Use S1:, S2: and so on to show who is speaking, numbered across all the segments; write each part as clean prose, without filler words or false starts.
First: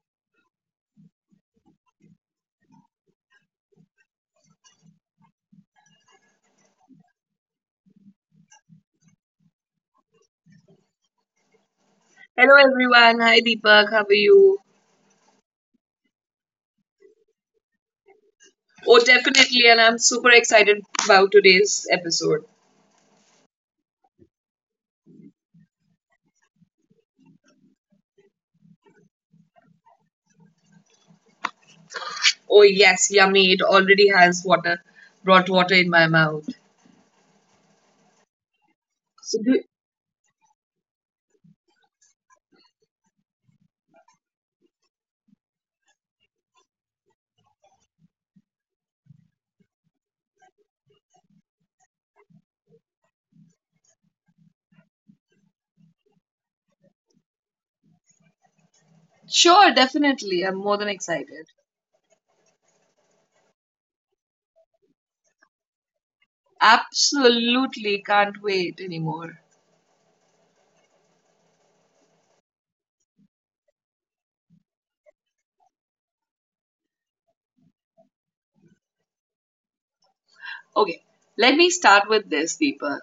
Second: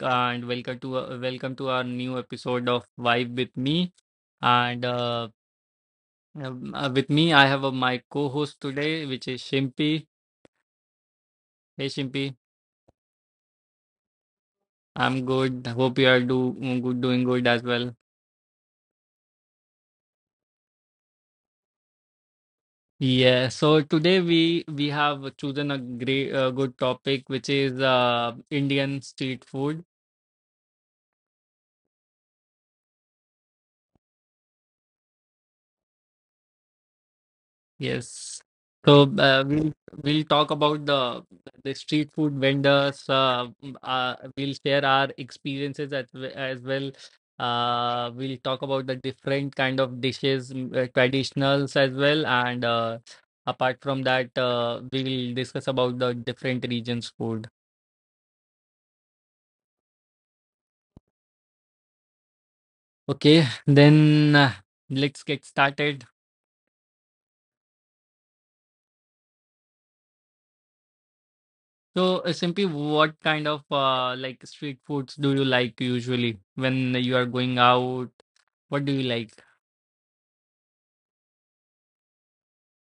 S1: and welcome to our new episode of Vibe with me. And with me, I have my co-host today, which is Shimpi. Hey Shimpi,
S2: Hello everyone. Hi Deepak. How are you?
S1: I'm good. Hope you are doing good as well.
S2: Oh, definitely. And I'm super excited about today's episode.
S1: Yeah. So today we have chosen a great good topic, which is Indian street food.
S2: Oh, yes. Yummy. It already has water, brought water in my mouth.
S1: Yes. So
S2: So do,
S1: we'll talk about the street food vendors. We'll share our experiences as well. We'll talk about the different kind of dishes, traditionals as well, and apart from that, we will discuss about the different regions' food.
S2: sure, definitely. I'm more than excited.
S1: Okay, then, let's get started.
S2: Absolutely can't wait anymore.
S1: So, Simpy, what kind of like street foods do you like usually when you are going out? What do you like?
S2: Okay, let me start with this, Deepak.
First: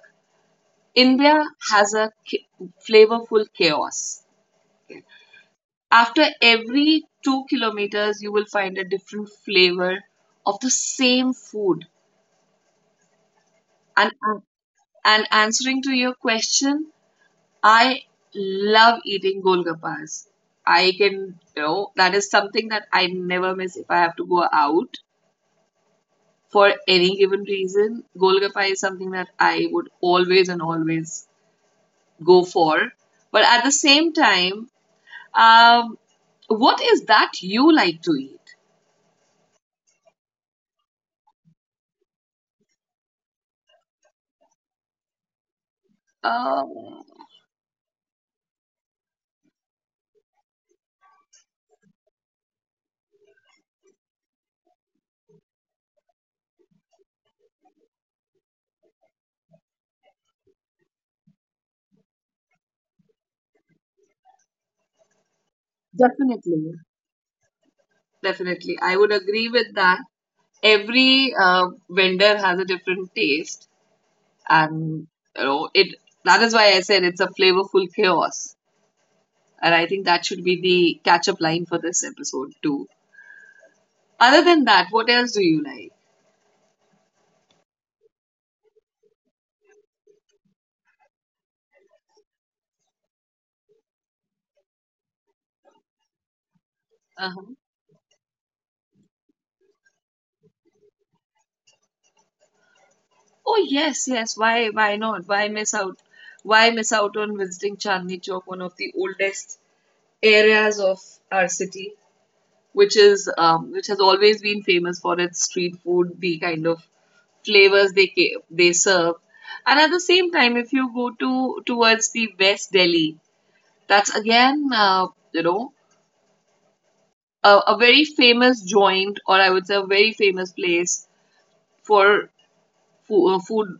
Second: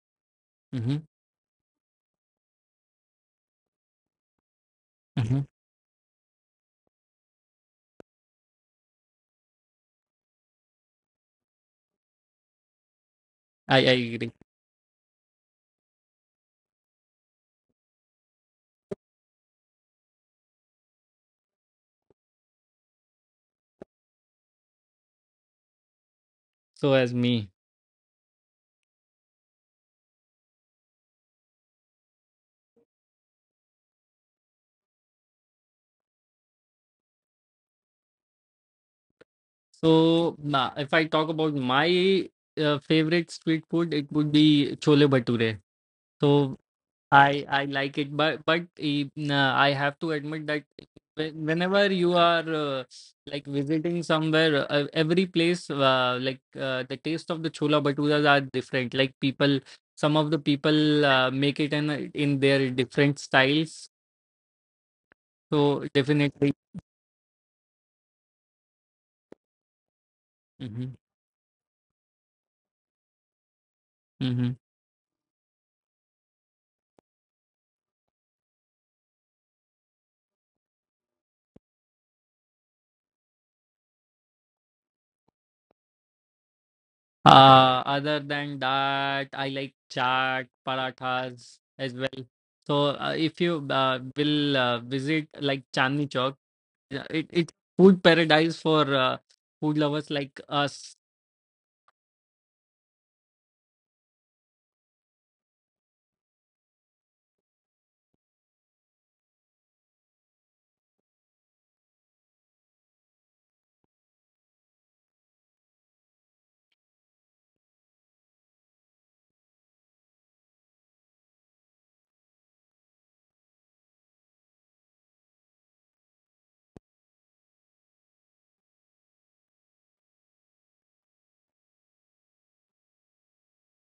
S1: Mm-hmm.
S2: India has a flavorful chaos. Okay.
S1: Mm-hmm.
S2: After every 2 kilometers, you will find a different flavor of the same food.
S1: I
S2: And,
S1: agree.
S2: and answering to your question, I love eating golgappas. I can, you know, that is something that I never miss if I have to go out for
S1: So as
S2: any given
S1: me.
S2: reason. Golgappa is something that I would always and always go for. But at the same time, um, what is that you like to eat?
S1: If I talk about my favorite street food, it would be chole bhature. So
S2: Um,
S1: I like it, but nah, I have to admit that whenever you are like visiting somewhere, every place like the taste of the chola bhaturas are different. Like people, some of the people make it in their different styles. So definitely.
S2: Definitely. Definitely, I would agree with that.
S1: Mhm,
S2: Every vendor has a different taste.
S1: mhm.
S2: And you know it, that is why I said it's a flavorful chaos, and I think that should be the catch up line for this episode too. Other than that, what else do you like?
S1: Other than that, I like chaat, parathas as well. So if you will visit like Chandni Chowk, yeah, it's
S2: Uh-huh.
S1: food paradise for food lovers like us.
S2: Oh yes, yes. Why not? Why miss out? Why miss out on visiting Chandni Chowk, one of the oldest areas of our city, which is which has always been famous for its street food, the kind of flavors they serve. And at the same time, if you go to towards the West Delhi, that's again, a very famous joint, or I would say a very famous place for food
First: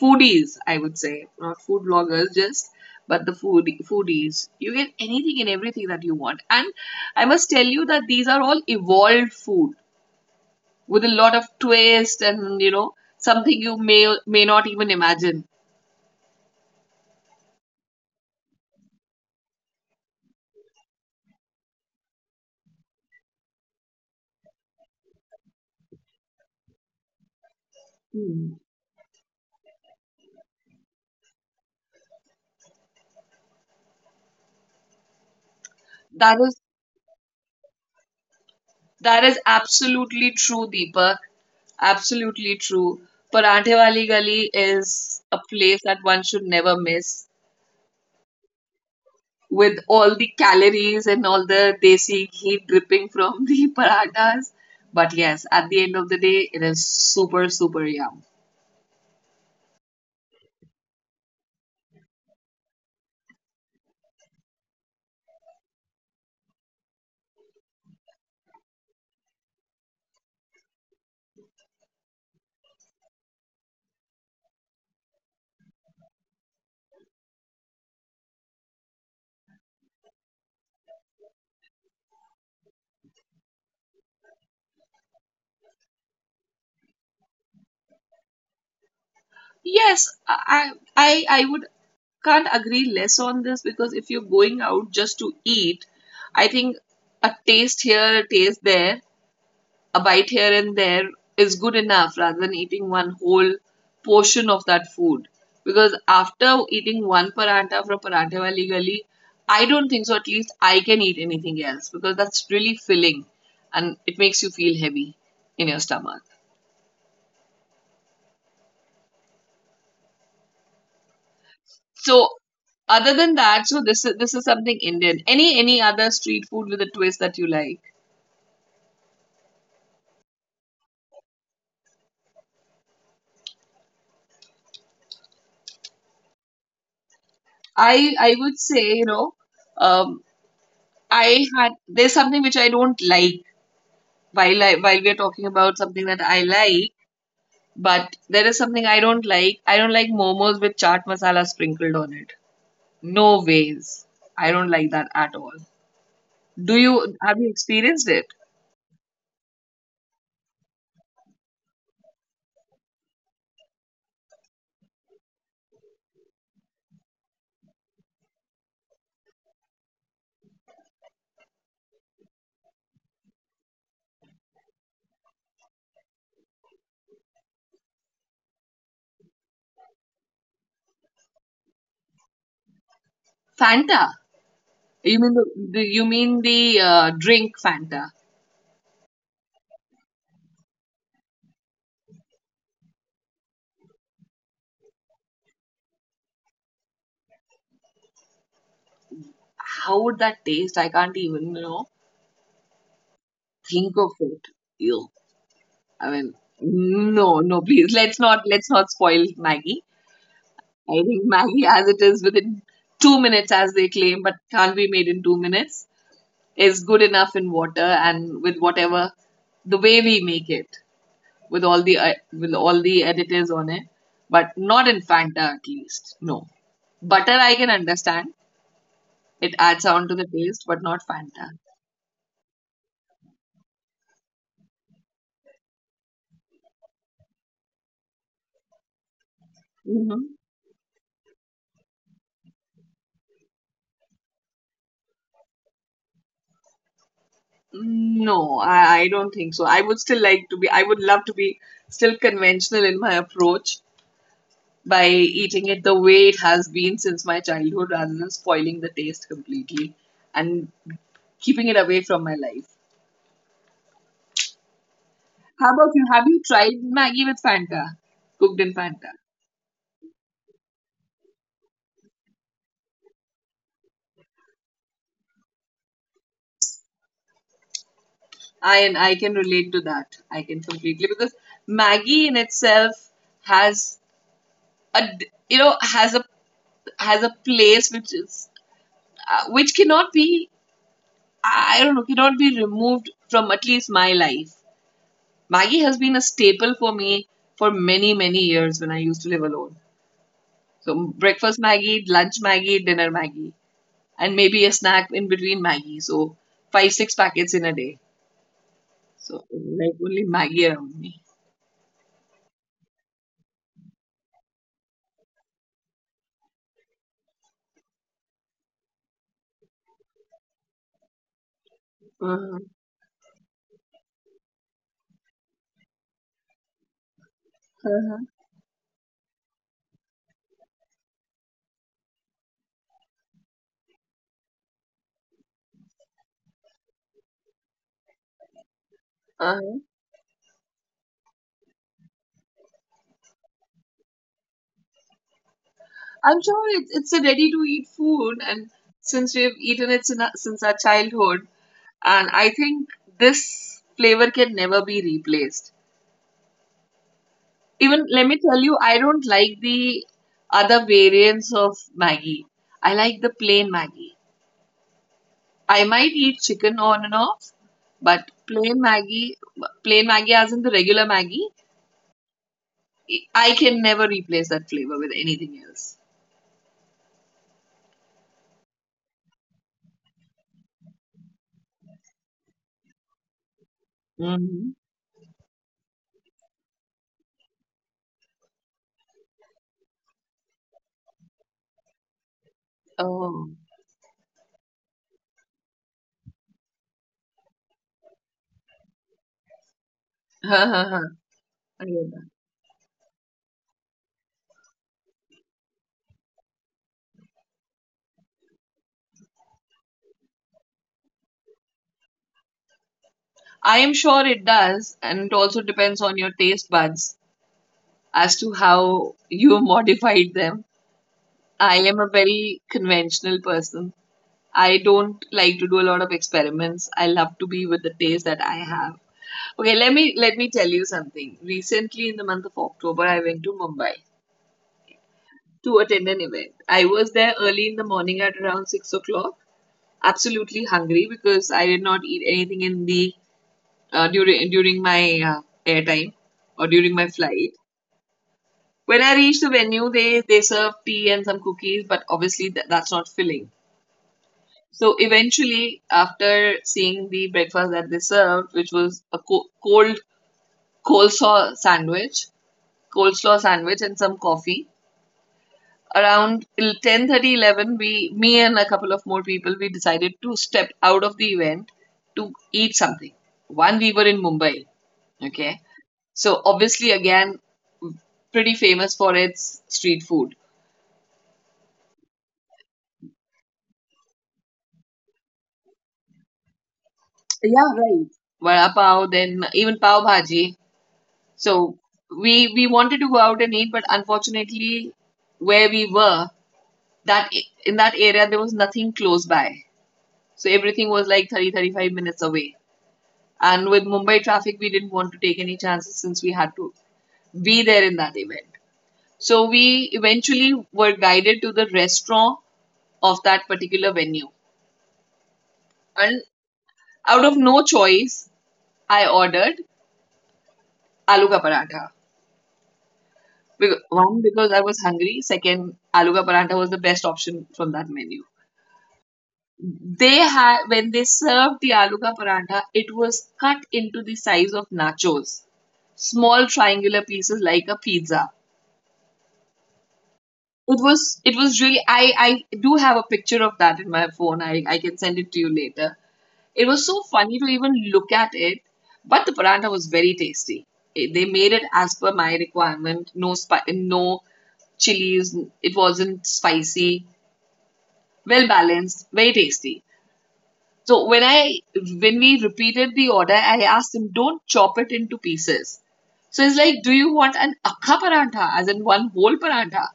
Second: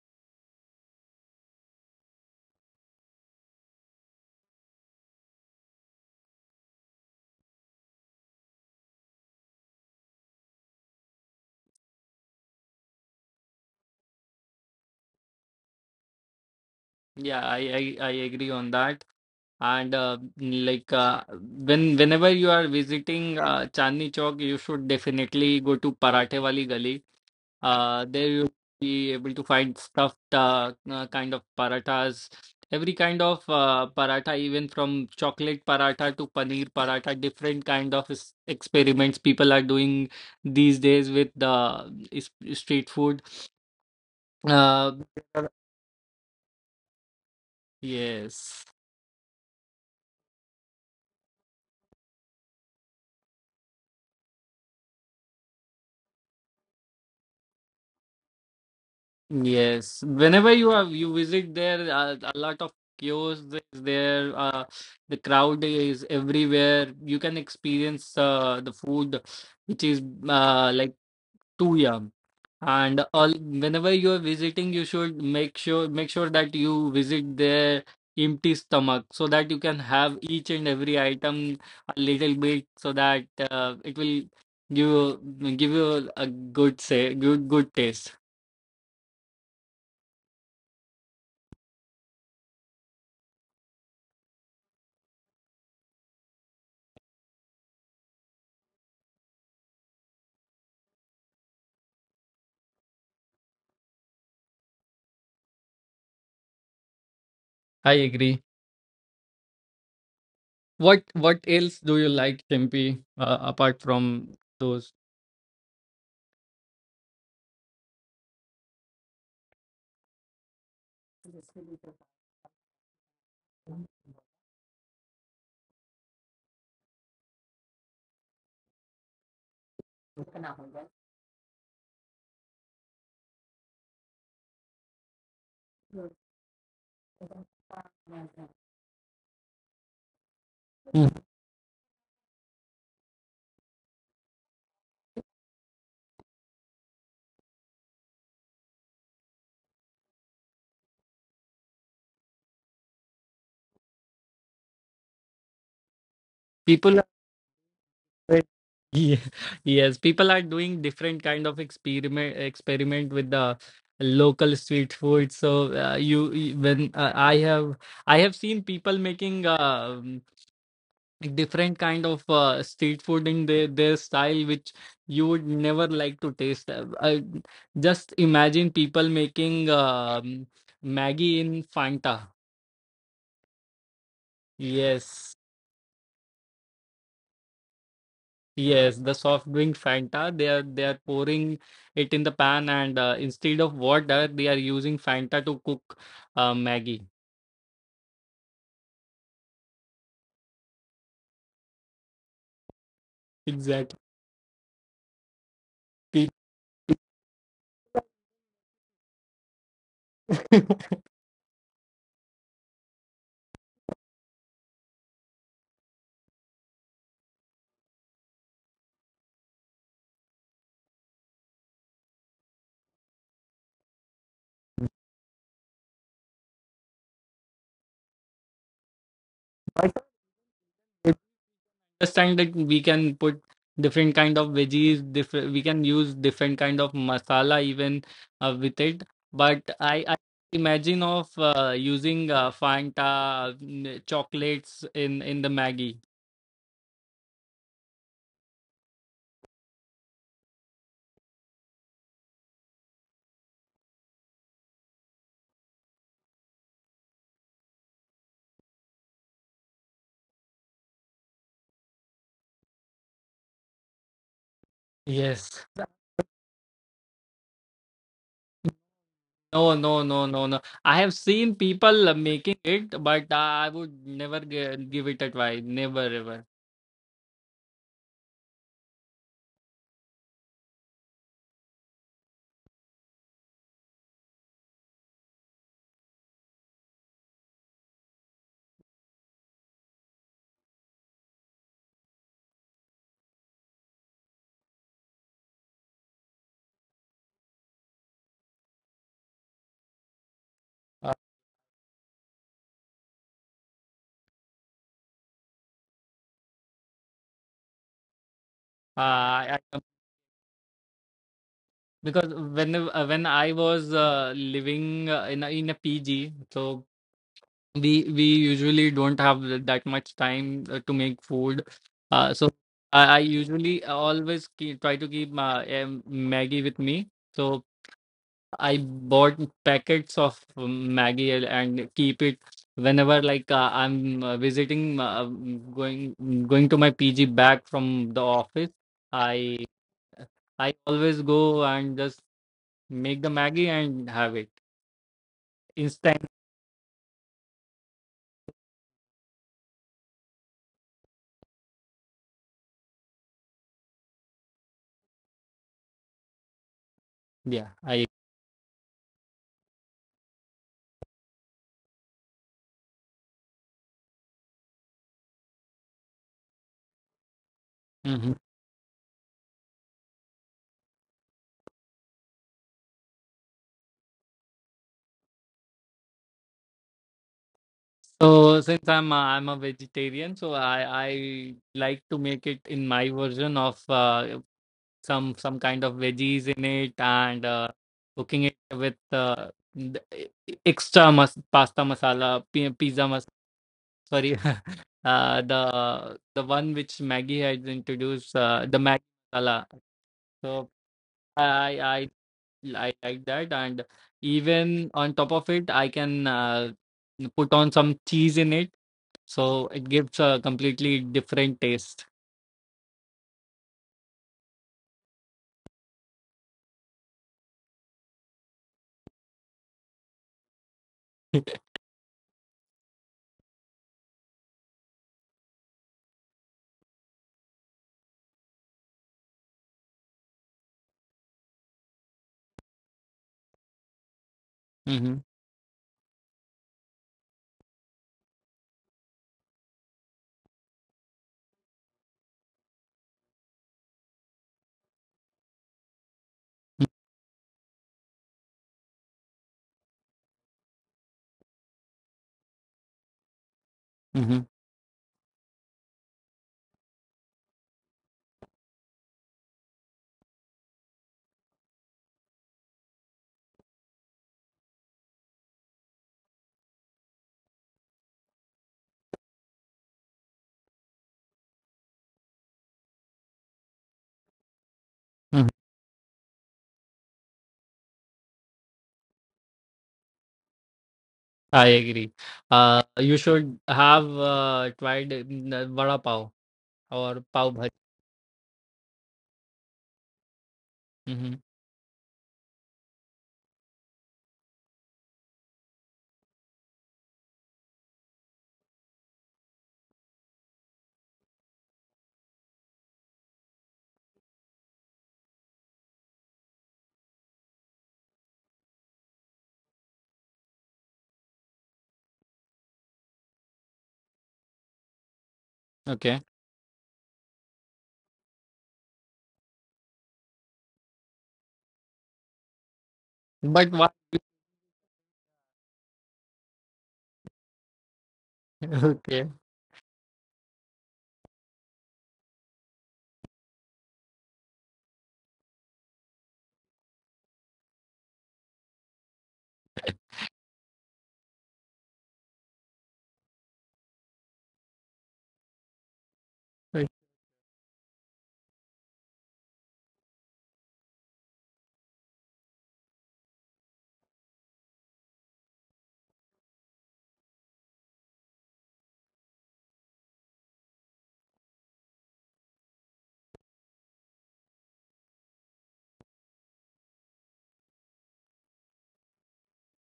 S2: foodies. I would say not food bloggers, just but the food foodies. You get anything and everything that you want, and I must tell you that these are all evolved food with a lot of twist, and something you may not even imagine.
S1: Yeah, I agree on that. And like whenever you are visiting Chandni Chowk, you should definitely go to Parathe Wali Gali. There
S2: Hmm.
S1: you'll be able to find stuffed kind of parathas, every kind of paratha, even from chocolate paratha to
S2: That is,
S1: paneer paratha, different kind of experiments
S2: that is
S1: people are doing
S2: absolutely true,
S1: these days
S2: Deepak.
S1: with the
S2: Absolutely
S1: street
S2: true.
S1: food.
S2: Paranthe Wali Gali
S1: Uh,
S2: is a place that one should never miss,
S1: yes.
S2: with all the calories and all the desi ghee dripping from the parathas. But yes, at the end of the day, it is super, super yum.
S1: Yes, whenever you visit there, a lot of kiosks is there. The crowd is everywhere. You can experience the food, which is like too yum. And all whenever you are visiting, you should make sure that you visit there empty stomach so that you can have each and every item a little bit so that it will give you give you a good say good good taste.
S2: Yes, I would can't agree less on this, because if you're going out just to eat, I think a taste here, a taste there, a bite here and there is good enough rather than eating one whole portion of that food. Because after eating one paranta
S1: I
S2: from Paranthe
S1: agree.
S2: Wali Gali, I don't think so. At least I can
S1: What
S2: eat
S1: what
S2: anything
S1: else
S2: else,
S1: do you
S2: because that's
S1: like,
S2: really
S1: Chimpy,
S2: filling
S1: apart
S2: and it
S1: from
S2: makes you feel
S1: those?
S2: heavy in your stomach. So, other than that, so this is something Indian. Any other street food with a twist that you like? I would say, um,
S1: Mm.
S2: I had, there's something which I don't like. While while we are talking about something that I like, but there is something I don't like. I don't like momos with chaat masala sprinkled on it. No ways. I don't like that at all. Do
S1: People are
S2: you have you experienced it?
S1: very- yeah, yes, people are doing different kind of experiment with the local street food. So when I have seen people making um, different kind of street food in their style, which you would never like to taste. Just imagine people making Maggie in Fanta.
S2: Fanta. You mean
S1: Yes.
S2: the you mean the drink Fanta?
S1: Yes, the soft drink Fanta, they are pouring it in the pan and instead of water, they are using Fanta to cook Maggie.
S2: How would that taste? I can't even think
S1: Exactly.
S2: of it. Ew. I mean, no, no, please, let's not spoil Maggie. I think Maggie, as it is within 2 minutes, as they claim, but can't be made in 2 minutes, is good enough in water and with whatever the way we make it, with all the additives on it, but not in Fanta at least. No, butter I can understand; it adds
S1: I
S2: on to the taste, but not Fanta.
S1: Understand that we can put different kind of veggies, different we can use different kind of masala even with it. But I
S2: Hmm.
S1: imagine of using Fanta chocolates in the Maggie.
S2: No, I don't think so. I would still like to be. I would love to be still conventional in my approach by eating it the way it has been since my childhood, rather than spoiling the taste completely and keeping it away from my life.
S1: Yes.
S2: How about you? Have you tried Maggie with Fanta? Cooked in Fanta?
S1: No, no, no, no, no. I have seen people making it, but I would never give it a try. Never, ever.
S2: I, and I can relate to that. I can completely, because Maggie in itself has a d- you know has a place which is which cannot be, I don't know, cannot be removed from at least my life. Maggie has been a staple for me for many, many years, when I used to live alone. So
S1: Uh,
S2: breakfast Maggie, lunch Maggie, dinner Maggie, and maybe a snack in between Maggie. So five, six packets in a day. So
S1: I, I,
S2: like only Maggie around me.
S1: because when I was living in a PG, so we usually don't have that much time to make food. So
S2: Uh-huh.
S1: I usually try to keep my Maggie with me. So.
S2: Uh-huh.
S1: I bought packets of Maggie and keep it whenever like I'm visiting, going going to my PG back from the office. I
S2: Uh-huh.
S1: I always go and just make the Maggie and have it instant.
S2: I'm sure it's a ready-to-eat food, and since we've eaten it sin- since our childhood, and I think this flavor can never be replaced.
S1: Yeah. I.
S2: Even let me tell you, I don't like the other variants of Maggie. I like the plain Maggie. I might eat chicken on and off, but
S1: Mhm.
S2: plain Maggie, plain Maggie, as in the regular Maggie, I can never replace that flavor with anything else.
S1: So since I'm a vegetarian, so I like to make it in my version of
S2: Hmm.
S1: some kind of veggies in it and cooking it with the e- e- extra mas- pasta masala pi- pizza mas-
S2: Oh,
S1: sorry uh, the the one which Maggie had introduced the Maggie masala, so
S2: I
S1: I I
S2: get that.
S1: I like that, and even on top of it I can put on some cheese in it so it gives a completely different taste.
S2: I am sure it does, and it also depends on your taste buds as to how you modified them. I am a very conventional person. I don't like to do a lot of experiments. I love to be with the taste that I have. Okay, let me tell you something. Recently, in the month of October, I went to Mumbai
S1: Hmm.
S2: to attend an event. I was there early in the morning at around 6 o'clock, absolutely hungry because I did not eat anything in the during during my airtime or during my flight. When I reached the venue, they served tea and some cookies, but obviously that's not filling.
S1: Hmm.
S2: So eventually, after seeing the breakfast that they served, which was a cold coleslaw sandwich, coleslaw sandwich and some coffee, around 10:30, 11, we, me and a couple of more people, we decided to step out of the event to eat something. One, we were in Mumbai. Okay, so obviously, again, pretty famous for its street food.
S1: I agree. You should have tried vada pav or pav
S2: Yeah,
S1: bhaji.
S2: right. Vada pav, then even pav bhaji.
S1: Hmm.
S2: So we wanted to go out and eat, but unfortunately, where we were, that in that area there was nothing close by. So everything was like thirty, thirty-five minutes away. And with Mumbai traffic, we didn't want to take any chances, since we had to be there in that event. So we eventually were guided to the restaurant of that particular venue.
S1: Okay,
S2: And out of no choice, I ordered aloo ka paratha.
S1: but
S2: Because,
S1: why?
S2: one, because I was hungry. Second, aloo ka paratha was the best option from that menu.
S1: Okay.
S2: They had, when they served the aloo ka parantha, it was cut into the size of nachos, small triangular pieces like a pizza. It was it was really, I do have a picture of that in my phone. I can send it to you later. It was so funny to even look at it, but the parantha was very tasty. It, they made it as per my requirement, no chilies, it wasn't spicy, well balanced, very tasty. So when I when we repeated the order, I asked him, "Don't chop it into pieces." So he's like, "Do you want an akka parantha, as in one whole parantha?"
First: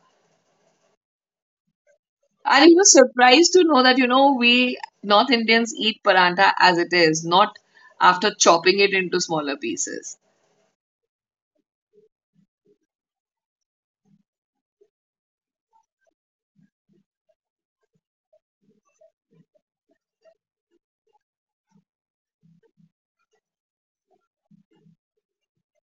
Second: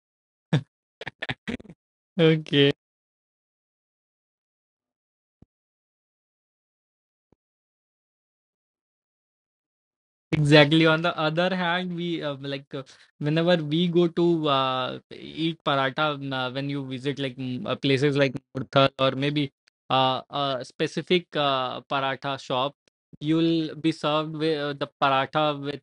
S2: And
S1: Okay.
S2: he was surprised to know that we North Indians eat parantha as it is, not after chopping it into smaller pieces.
S1: Exactly. On the other hand, we like whenever we go to eat paratha, when you visit like places like Murthal or maybe a specific paratha shop, you'll be served with the paratha with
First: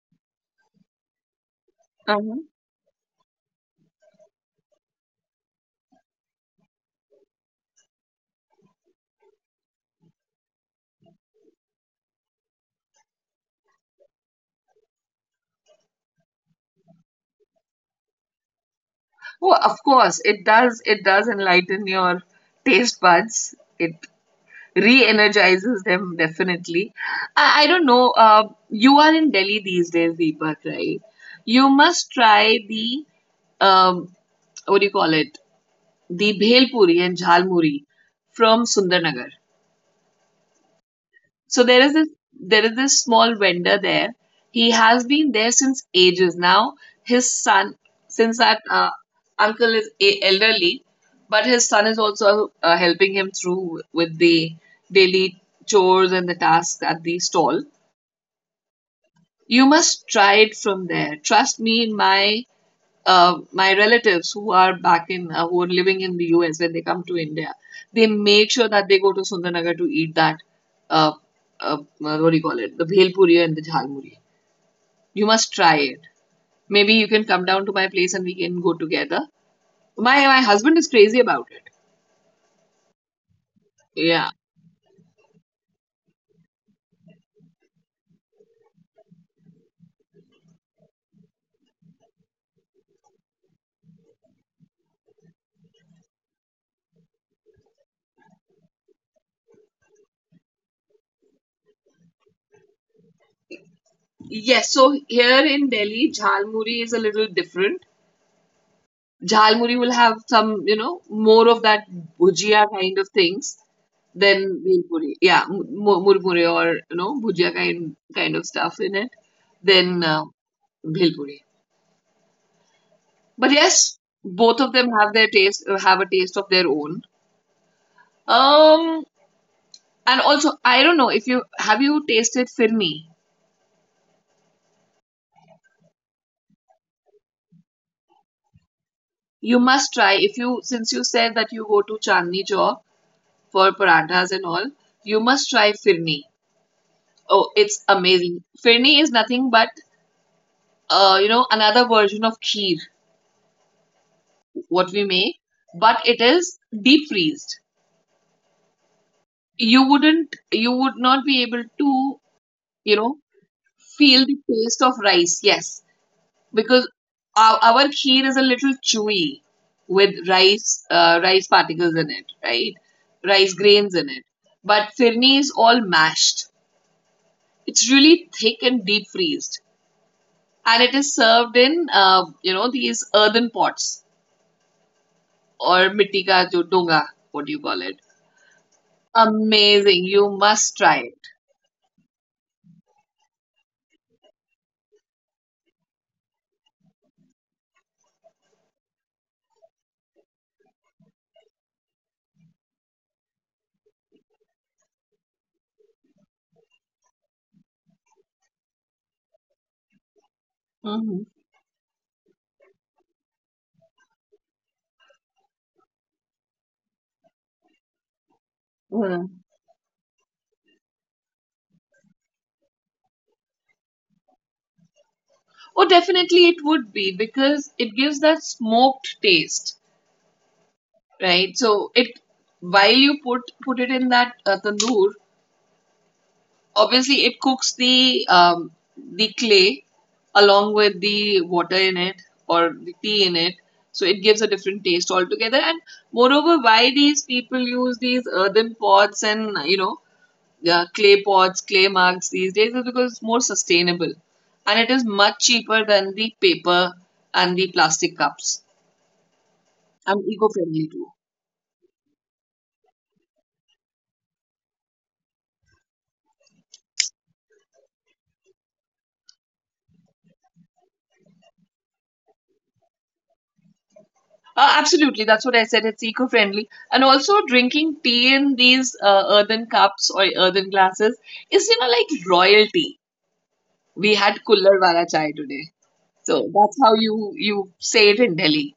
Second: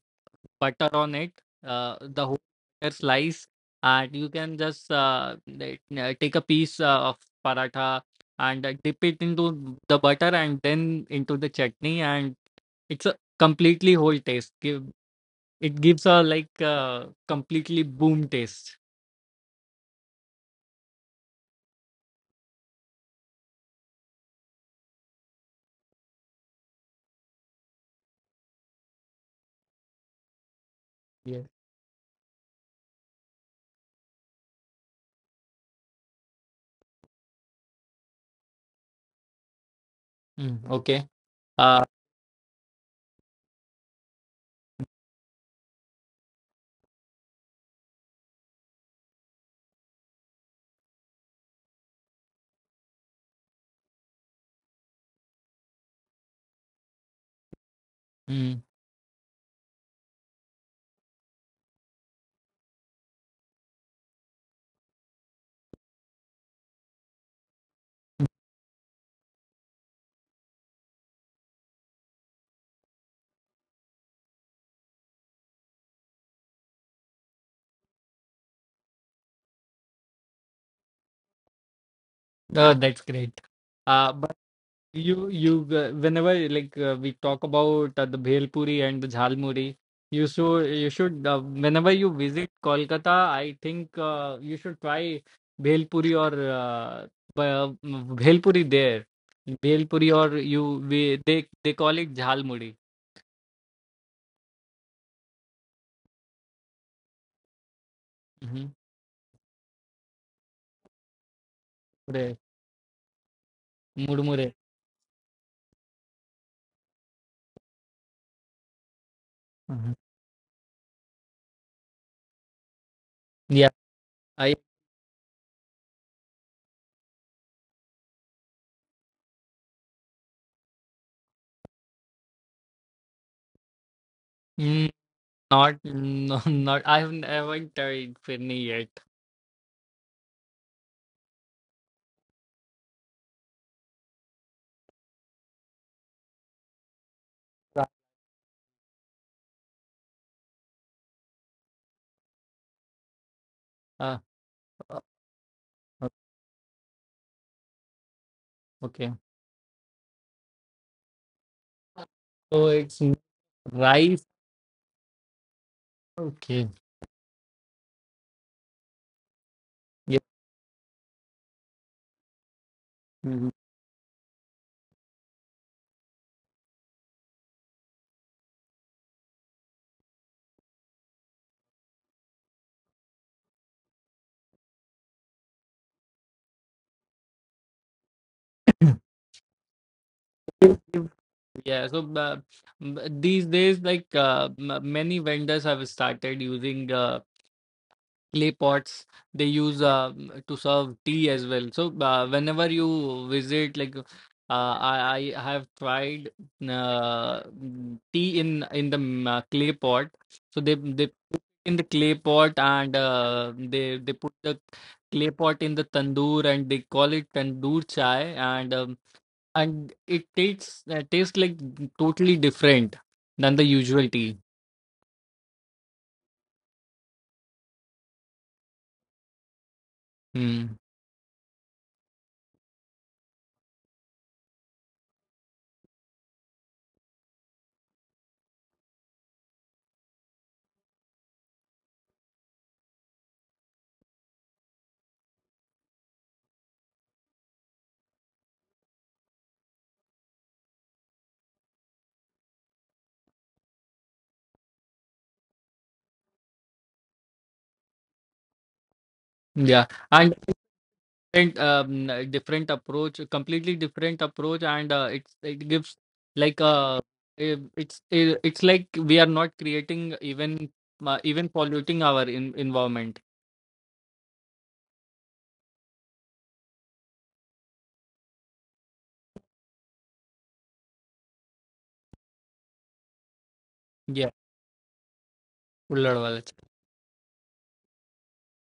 S1: butter on it, the
S2: Uh-huh.
S1: whole butter slice, and you can just like, take a piece of paratha and dip it into the butter and then into the chutney, and it's completely whole taste. Give It gives a like completely boom taste.
S2: Oh, of course, it does. It does enlighten your taste buds. It re-energizes them definitely. I don't know, you are in Delhi these days, Deepak, right?
S1: Yeah.
S2: You must try the um, what do you call it the bhel puri and jhal muri from Sundarnagar.
S1: Mm, okay.
S2: So
S1: Uh,
S2: there is this small vendor there. He has been there since ages now. His son, since that uncle is elderly, but his son is also helping him through with the daily chores and the tasks at the stall.
S1: mm,
S2: You must try it from there, trust me. In my relatives who are back in who are living in the US, when they come to India, they make sure that they go to Sundarnagar to eat that. Uh, uh, what do you call it? The bhel puri and the jhal muri. You must try it. Maybe you can come down to my place and we can go together. My husband is crazy about it.
S1: oh, that's great.
S2: Yeah.
S1: But you whenever like we talk about the bhel puri and the jhalmuri, you should whenever you visit Kolkata, I think you should try bhel puri or uh, bhel puri there. Bhel puri, or you we they call it jhalmuri.
S2: Yes. So here in Delhi, jhal muri is a little different. Jhalmuri will have some, you know, more of that
S1: Mm-hmm.
S2: bhujia kind of things than bhel puri. Yeah, murmure or you know bhujia kind of stuff in it than
S1: Mhm.
S2: bhel. But
S1: Yeah,
S2: yes,
S1: I
S2: both of them have their taste, have a taste of their own. Um, and also, I don't know if you have you tasted firni.
S1: mm, not no, not I have never tried Finny yet.
S2: You must try, if you, since you said that you go to Chandni Chowk for parathas and all. You must try firni. Oh, it's
S1: Right.
S2: amazing. Firni is nothing but you know another version of kheer,
S1: Uh,
S2: what
S1: uh,
S2: we make, but
S1: uh,
S2: it is deep freezed.
S1: okay.
S2: You would not be able to,
S1: So
S2: you
S1: it's
S2: know,
S1: rice.
S2: feel the taste of rice. Yes,
S1: Okay.
S2: because our kheer is a little chewy
S1: Yeah.
S2: with rice, rice particles in it, right?
S1: Mhm.
S2: Rice grains in it. But firni is all mashed. It's really thick and deep freezed. And it is served in you know these earthen pots or mitti ka jo donga, what do you call it? Amazing, you must try it.
S1: Yeah. So these days, like many vendors have started using clay pots, they use to serve tea as well. So whenever you visit, like I have tried tea in the clay pot. So they
S2: Mhm.
S1: put in the clay pot, and they put the clay pot in the tandoor, and they call it tandoor chai,
S2: Yeah.
S1: and it tastes like totally different than the usual tea.
S2: Oh definitely it would be because it gives that smoked taste,
S1: Mm.
S2: right? So it, while you put it in that tandoor, obviously, it cooks the clay along with the water in it or the tea in it, so it gives a different taste altogether. And moreover, why these people use these earthen pots and you know clay pots, clay mugs these days is because it's more sustainable, and it is much cheaper than the paper and the plastic cups,
S1: Yeah.
S2: and
S1: And.
S2: eco-friendly too.
S1: Different different approach a completely different approach, and it gives like it's like we are not creating even even polluting our environment.
S2: Absolutely, that's what I said. It's eco-friendly, and also drinking tea in these earthen cups or earthen glasses is, you know, like royalty. We
S1: Yeah.
S2: had kullar wala chai today,
S1: Ullad wala
S2: so
S1: ch-
S2: that's how you say it in Delhi.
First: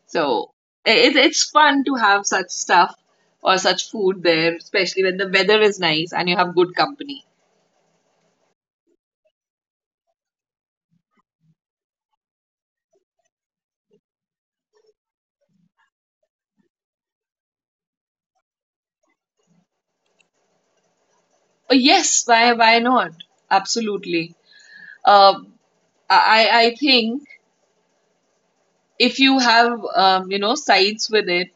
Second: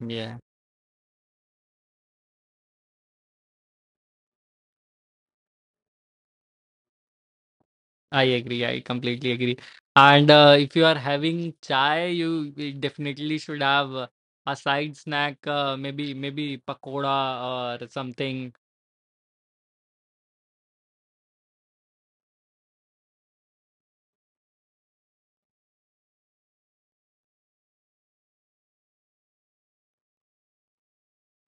S1: yeah,
S2: So it's fun to have such stuff or such food there, especially when the weather is nice and you have good company.
S1: I completely agree. And if you are having chai, definitely should have a side snack, maybe pakoda or something.
S2: But yes, why not? Absolutely. Um, I think if you have you know sides with it.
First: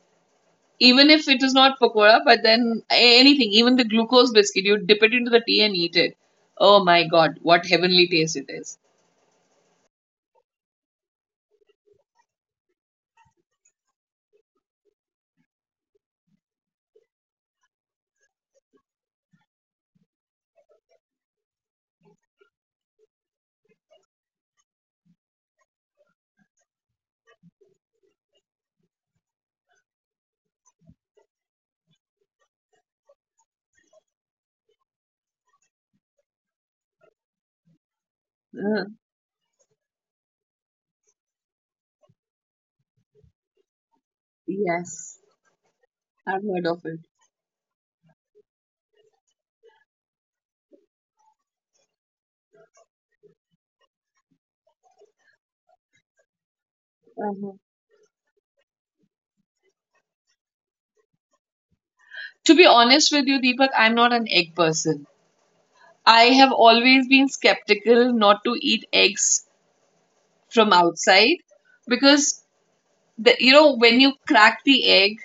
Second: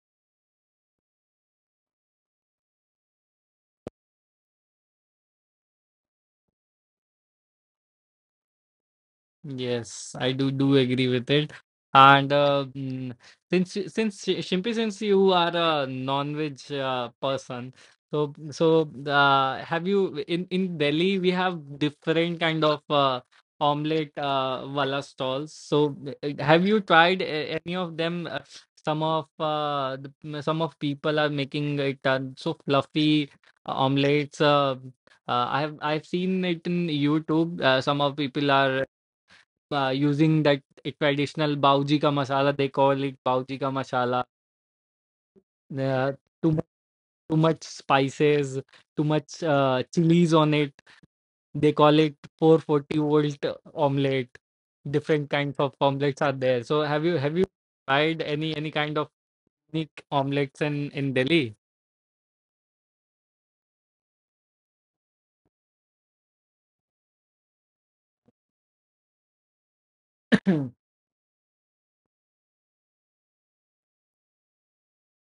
S2: Even if it is not pakora, but then anything, even the glucose biscuit, you dip it into the tea and eat it. Oh my God, what heavenly taste it is.
S1: Yes, I do agree with it. And since you- since Shi- Shimpi, since you are a non-veg person, so have you in Delhi we have different kind of omelette wala stalls. So have you tried any of them? Some of people are making it so fluffy omelettes. I've seen it in YouTube. Some of people
S2: Uh,
S1: are using that traditional bauji ka masala. They call it bauji ka masala.
S2: yes,
S1: Uh,
S2: I've
S1: Too much,
S2: heard of it.
S1: too much spices, too much chilies on it. They call it 440 volt omelette. Different kinds of omelets are there. So have you
S2: Uh-huh.
S1: tried any kind of unique omelets in Delhi?
S2: To be honest with you, Deepak, I'm not an egg person. I have always been skeptical not to eat eggs from outside because the, you know when you crack the egg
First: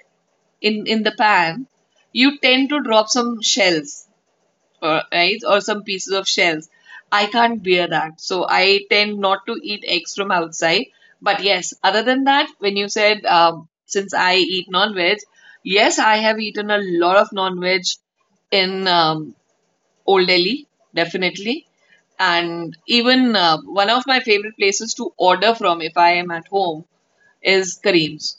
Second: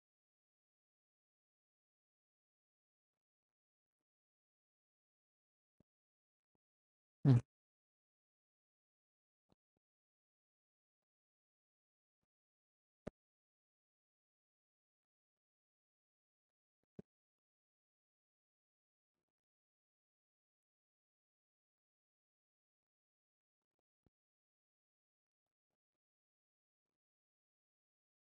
S2: in the pan, you tend to drop some shells right? Or some pieces of shells. I
S1: Mm,
S2: can't bear that. So I tend not to eat eggs from outside. But yes, other than that, when you said since I eat non veg, yes, I have eaten a lot of non veg in Old Delhi, definitely. And even one of my favorite places to order from if I am at home is Kareem's,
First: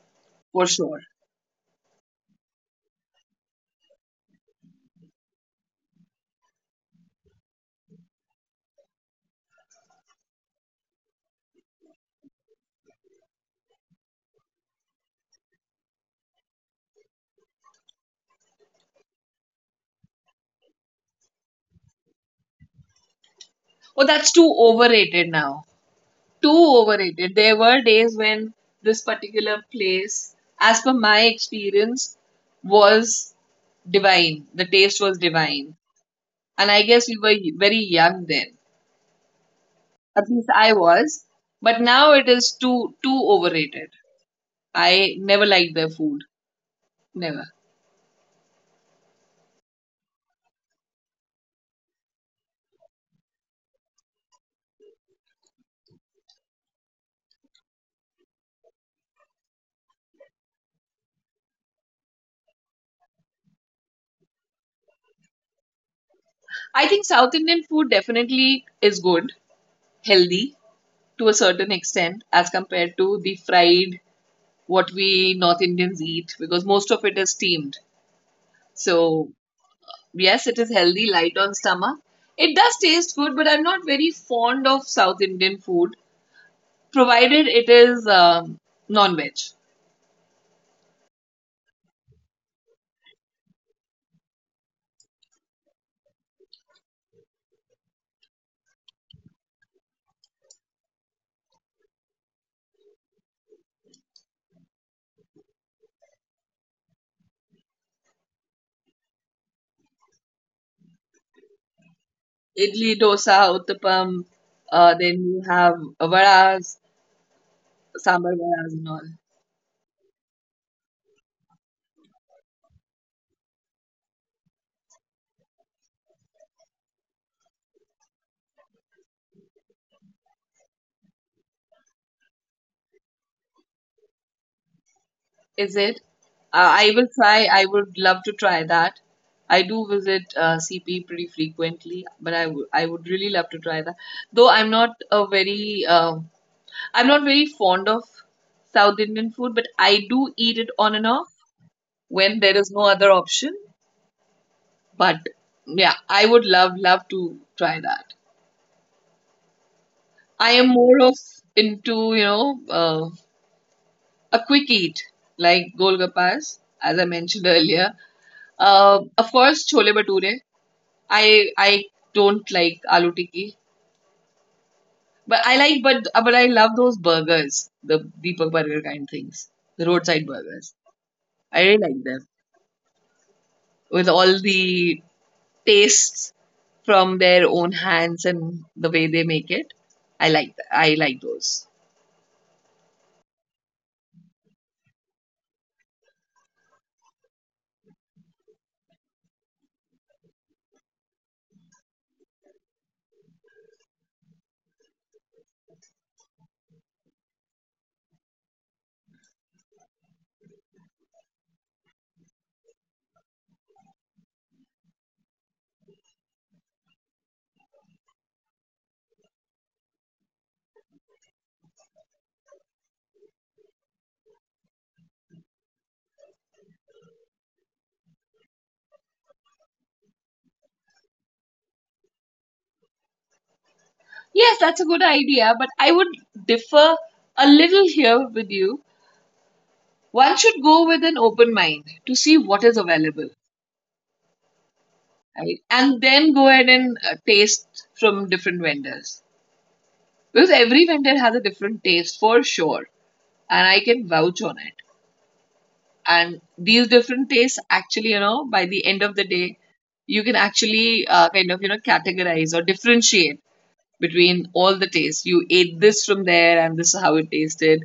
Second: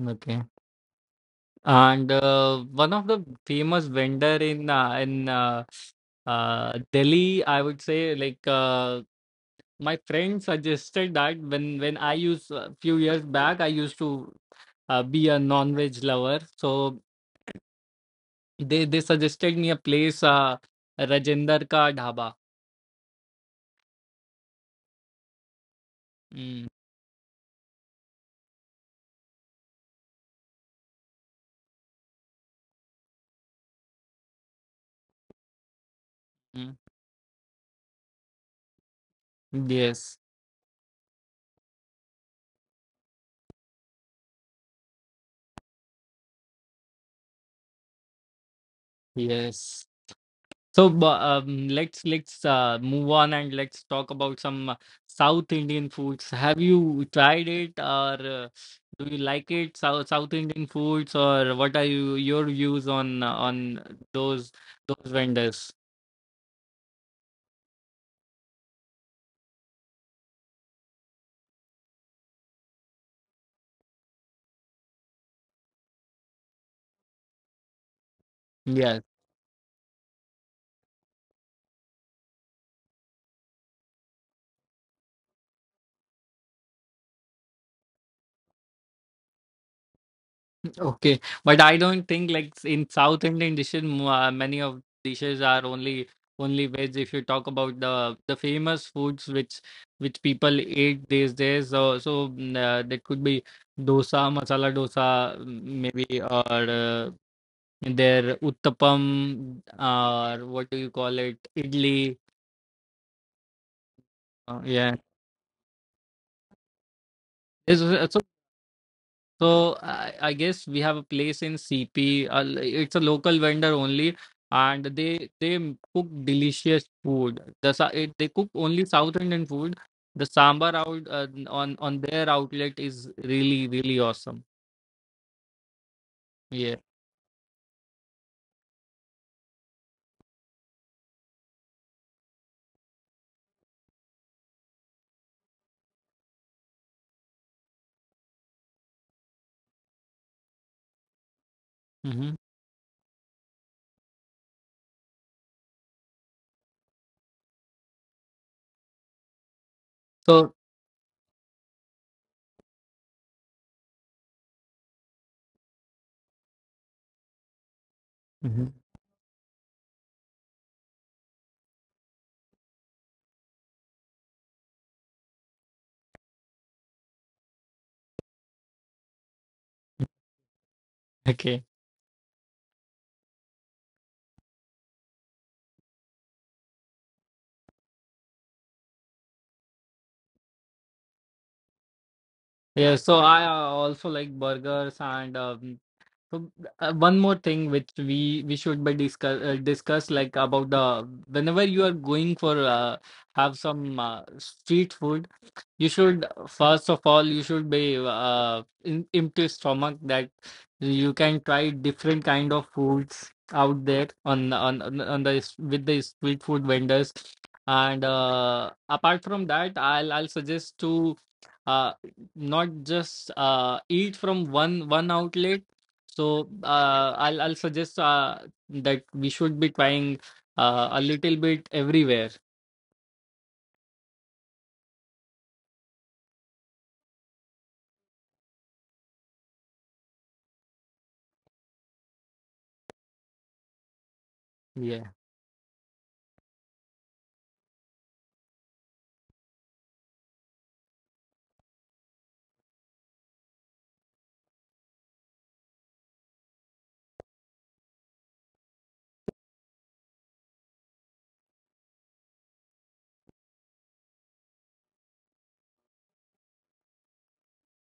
S1: Okay.
S2: for sure.
S1: And one of the famous vendor in Delhi, I would say, like my friend suggested that when I used a few years back, I used to be a non-veg lover. So they suggested me a place, Rajender Ka Dhaba.
S2: Oh, that's too overrated now. Too
S1: Mm,
S2: overrated. There were days when this particular place, as per my experience, was divine. The taste was divine. And
S1: mm.
S2: I guess we were very young then.
S1: Yes,
S2: At least I was. But now it is too too overrated. I never liked their food. Never.
S1: yes. So let's move on and let's talk about some South Indian foods. Have you tried it, or do you like it? South Indian foods, or what are your views on those vendors?
S2: I think South Indian food definitely is good, healthy to a certain extent as compared to the fried what we North Indians eat because most of it is steamed.
S1: Yeah,
S2: So yes, it is healthy, light on stomach. It does taste good, but I'm not very fond of South Indian food, provided it is non-veg.
S1: okay. But I don't think like in South Indian dishes, many of dishes are only veg. If you talk about the famous foods which people eat these days, that could be dosa, masala dosa, maybe, or their uttapam, or what do you call it, idli.
S2: Idli, dosa, uttapam,
S1: Yeah.
S2: then you have varas, sambar varas and all.
S1: So I guess we have a place in CP. It's a local vendor only, and they cook delicious food. They cook only South Indian food. The sambar out on their outlet is really really awesome.
S2: Is it?
S1: Yeah.
S2: I will try. I would love to try that. I do visit CP pretty frequently, but I would really love to try that. Though I'm not a very I'm not very fond of South Indian food, but I do eat it on and off
S1: Hmm.
S2: when there is no other option. But yeah, I would love, love to try that. I
S1: So
S2: am more of into, you know, a quick eat like golgappas, as I mentioned earlier.
S1: Mhm.
S2: Of course, chole bhature. I don't like aloo tikki, but I like but I love those burgers, the Deepak Burger kind things, the roadside burgers. I
S1: Okay.
S2: really like them. With all the tastes from their own hands and the way they make it. I like those.
S1: Yeah. So I also like burgers. And. So one more thing which we should be discuss like about the whenever you are going for have some street food, you should first of all you should be in empty stomach that you can try different kind of foods out there with the street food vendors, and apart from that, I'll suggest to uh, not just eat from one outlet. So I'll suggest that we should be trying a little bit everywhere.
S2: Yes, that's a good idea, but I would differ a little here with you. One should go with an open mind to see what is available,
S1: Yes.
S2: right? And then go ahead and taste from different vendors because every vendor has a different taste for sure, and I can vouch on it. And these different tastes actually, you know, by the end of the day you can actually kind of you know categorize or differentiate between all the tastes. You ate this from there and this is how it tasted,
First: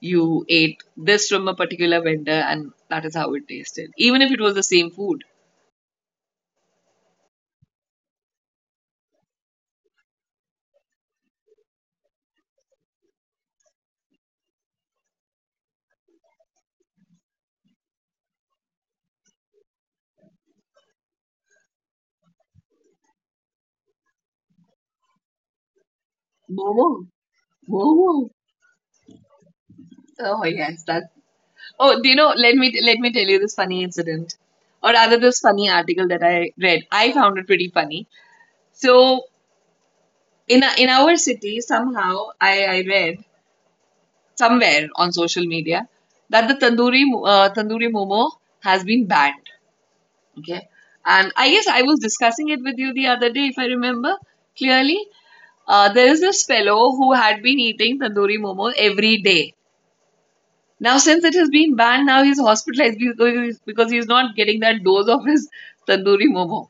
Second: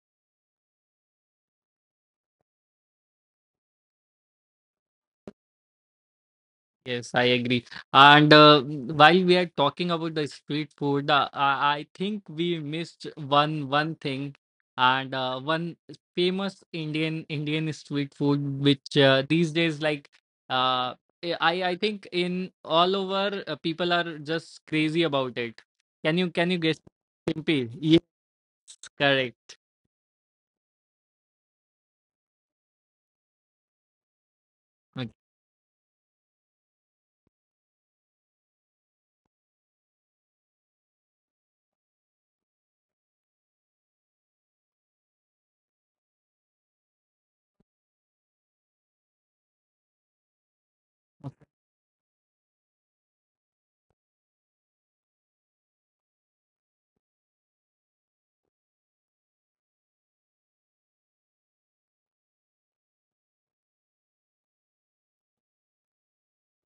S2: you ate this from a particular vendor and that is how it tasted, even if it was the same food.
S1: Yes, I agree. And while we are talking about the street food, I think we missed one thing, and one famous Indian street food, which these days like uh, I think in all over people are just crazy about it. Can you guess?
S2: Momo.
S1: Simple. Yes,
S2: Momo.
S1: correct.
S2: Oh yes, that. Oh, do you know? Let me tell you this funny incident, or
S1: Okay.
S2: rather, this funny article that I read. I found it pretty funny. So in our city somehow I read somewhere on social media that the tandoori momo has been banned, okay, and I guess I was discussing it with you the other day if I remember clearly. There is this fellow who had been eating tandoori momo every day. Now since it has been banned, now he's hospitalized because he's not getting that dose of his tandoori momo.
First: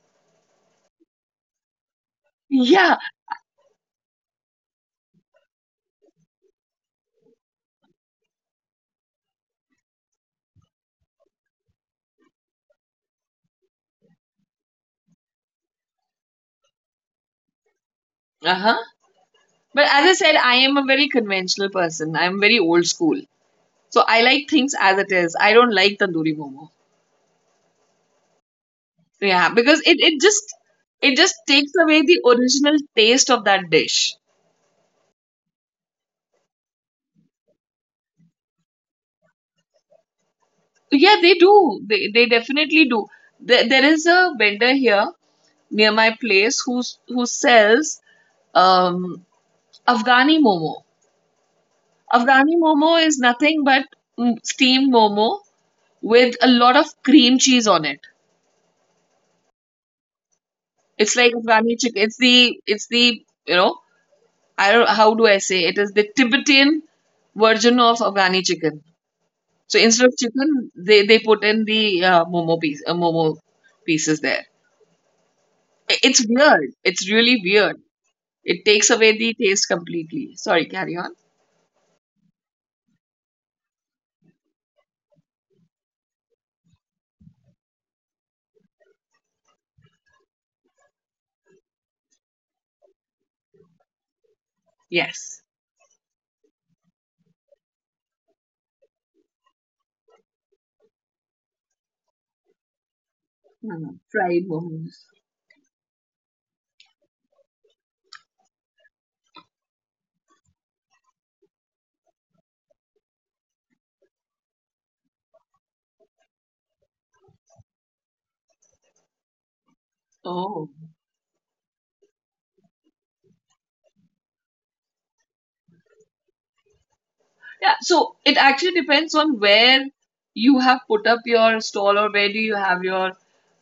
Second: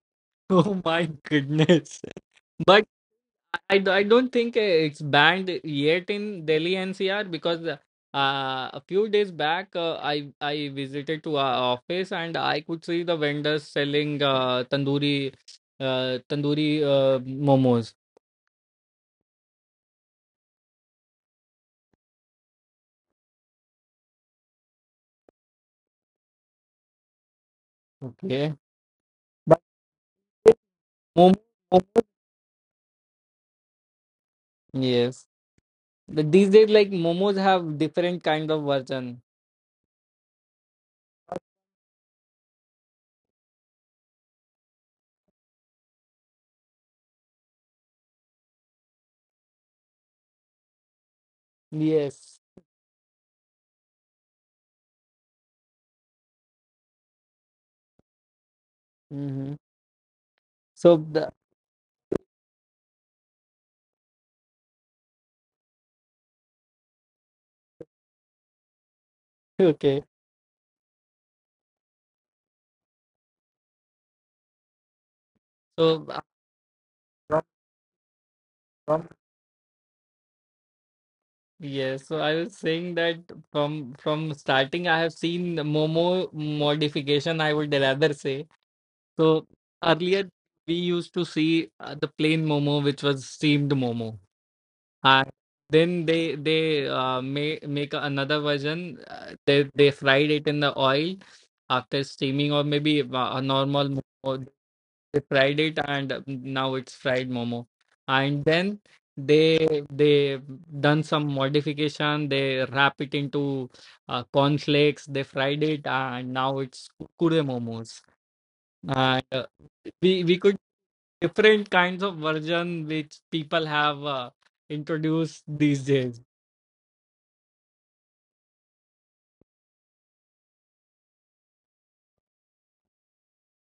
S1: Oh my goodness.
S2: Yeah.
S1: I don't think it's banned yet in Delhi NCR because a few days back, I visited to our office and I could see the vendors selling tandoori momos.
S2: Uh-huh. But as I said, I am a very conventional person, I'm very old school. So I like things as it is. I don't like tandoori momo.
S1: Okay,
S2: Yeah,
S1: but
S2: because it just it
S1: mom-
S2: just takes away
S1: momos,
S2: the original taste of that dish.
S1: yes, but these days like momos have different kind of version.
S2: Yeah, they do. They definitely do. There is a vendor here near my place who sells um, Afghani momo.
S1: Yes.
S2: Afghani momo is nothing but steamed momo with a lot of cream cheese on it.
S1: Hmm. So
S2: It's
S1: the,
S2: like Afghani chicken. It's the you know, I don't how do I say, it is the Tibetan version of Afghani chicken. So
S1: okay.
S2: instead of chicken, they put in the momo piece, momo pieces there. I- It's weird. It's really weird. It takes
S1: So,
S2: away the taste completely. Sorry, carry on.
S1: yes, so I was saying that from starting, I have seen the Momo modification, I would rather say. So earlier we used to see the plain Momo, which was steamed Momo, and
S2: Yes.
S1: then they make another version. They fried it in the oil after steaming, or maybe a normal
S2: Hmm, fried
S1: Momo,
S2: momos.
S1: they fried it, and now it's fried momo. And then they done some modification, they wrap it into corn flakes, they fried it, and now it's kure momos. And we could
S2: Oh,
S1: different kinds of version which people have introduced these days.
S2: yeah. So it actually depends on where you have put up your stall or where do you have your,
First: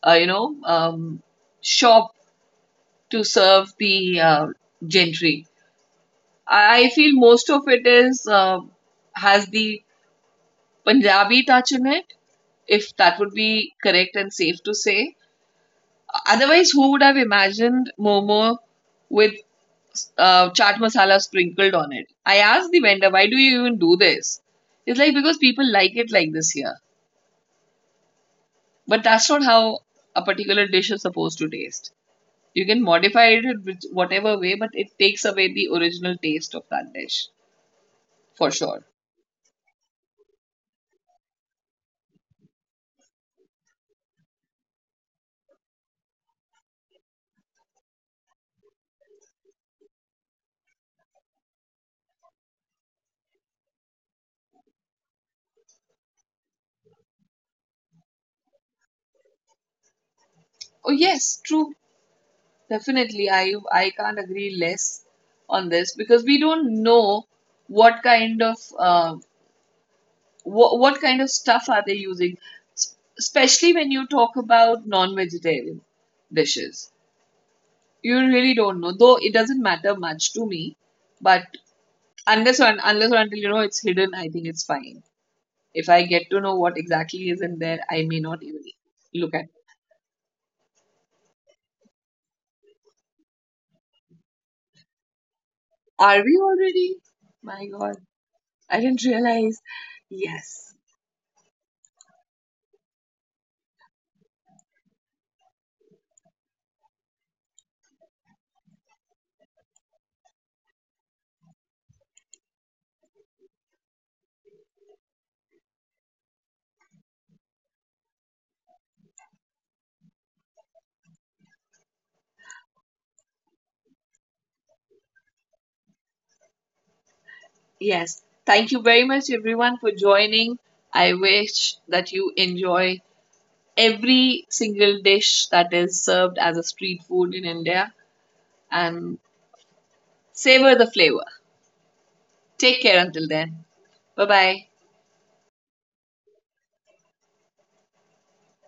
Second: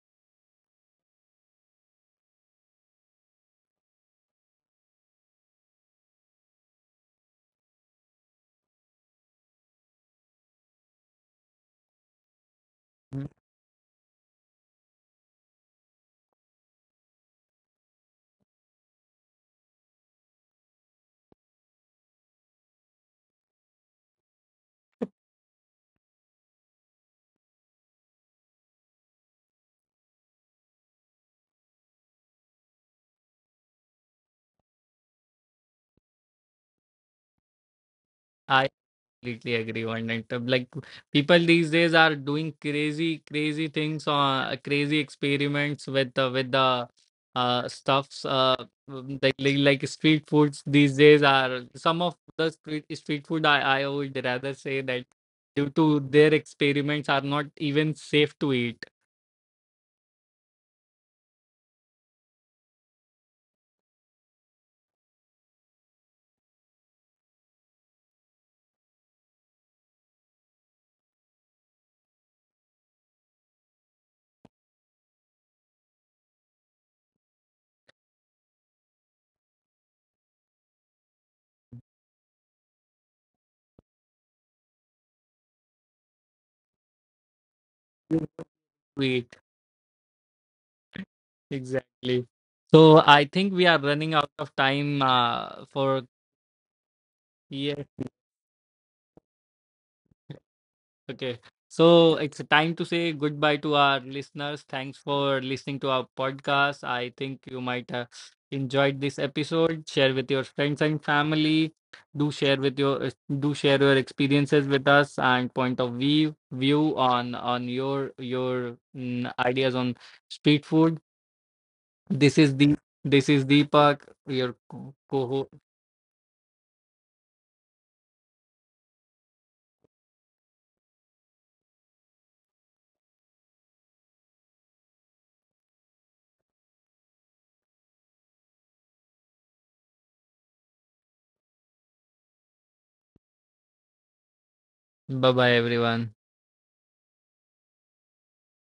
S2: you know, shop to serve the gentry. I feel most of it is has the Punjabi touch in it, if that would be correct and safe to say. Otherwise, who would have imagined momo with chaat masala sprinkled on it? I asked the vendor, "Why do you even do this?" It's like because people like it like this here, but that's not how a particular dish is supposed to taste. You can modify it with whatever way, but it takes away the original taste of that dish for sure.
S1: Completely agree on that. Like people these days are doing crazy, crazy things on crazy experiments with the stuffs. Like, like street foods these days are some of the street food. I would rather say that due to their experiments are not even safe to eat.
S2: Oh yes, true. Definitely, I can't agree less on this because we don't know what kind of what kind of stuff are they using. S- especially when you talk about non-vegetarian dishes. You really don't know, though it doesn't matter much to me. But unless or until you know it's hidden, I think it's fine. If I get to know what exactly is in there, I may
S1: To
S2: not even look
S1: eat
S2: at.
S1: exactly. So I think we are running out of time for.
S2: Are we already? My
S1: Yeah.
S2: God, I didn't realize. Yes.
S1: Okay. So it's time to say goodbye to our listeners. Thanks for listening to our podcast. I think you might have enjoyed this episode. Share with your friends and family. Do share your experiences with us, and point of view, on your ideas on street food. This is the this is Deepak, your co-host.
S2: Yes. Thank you very much, everyone, for joining. I wish that you enjoy every single dish that is served as a street food in India and savor the flavor. Take care until then. Bye bye.
S1: Bye bye everyone.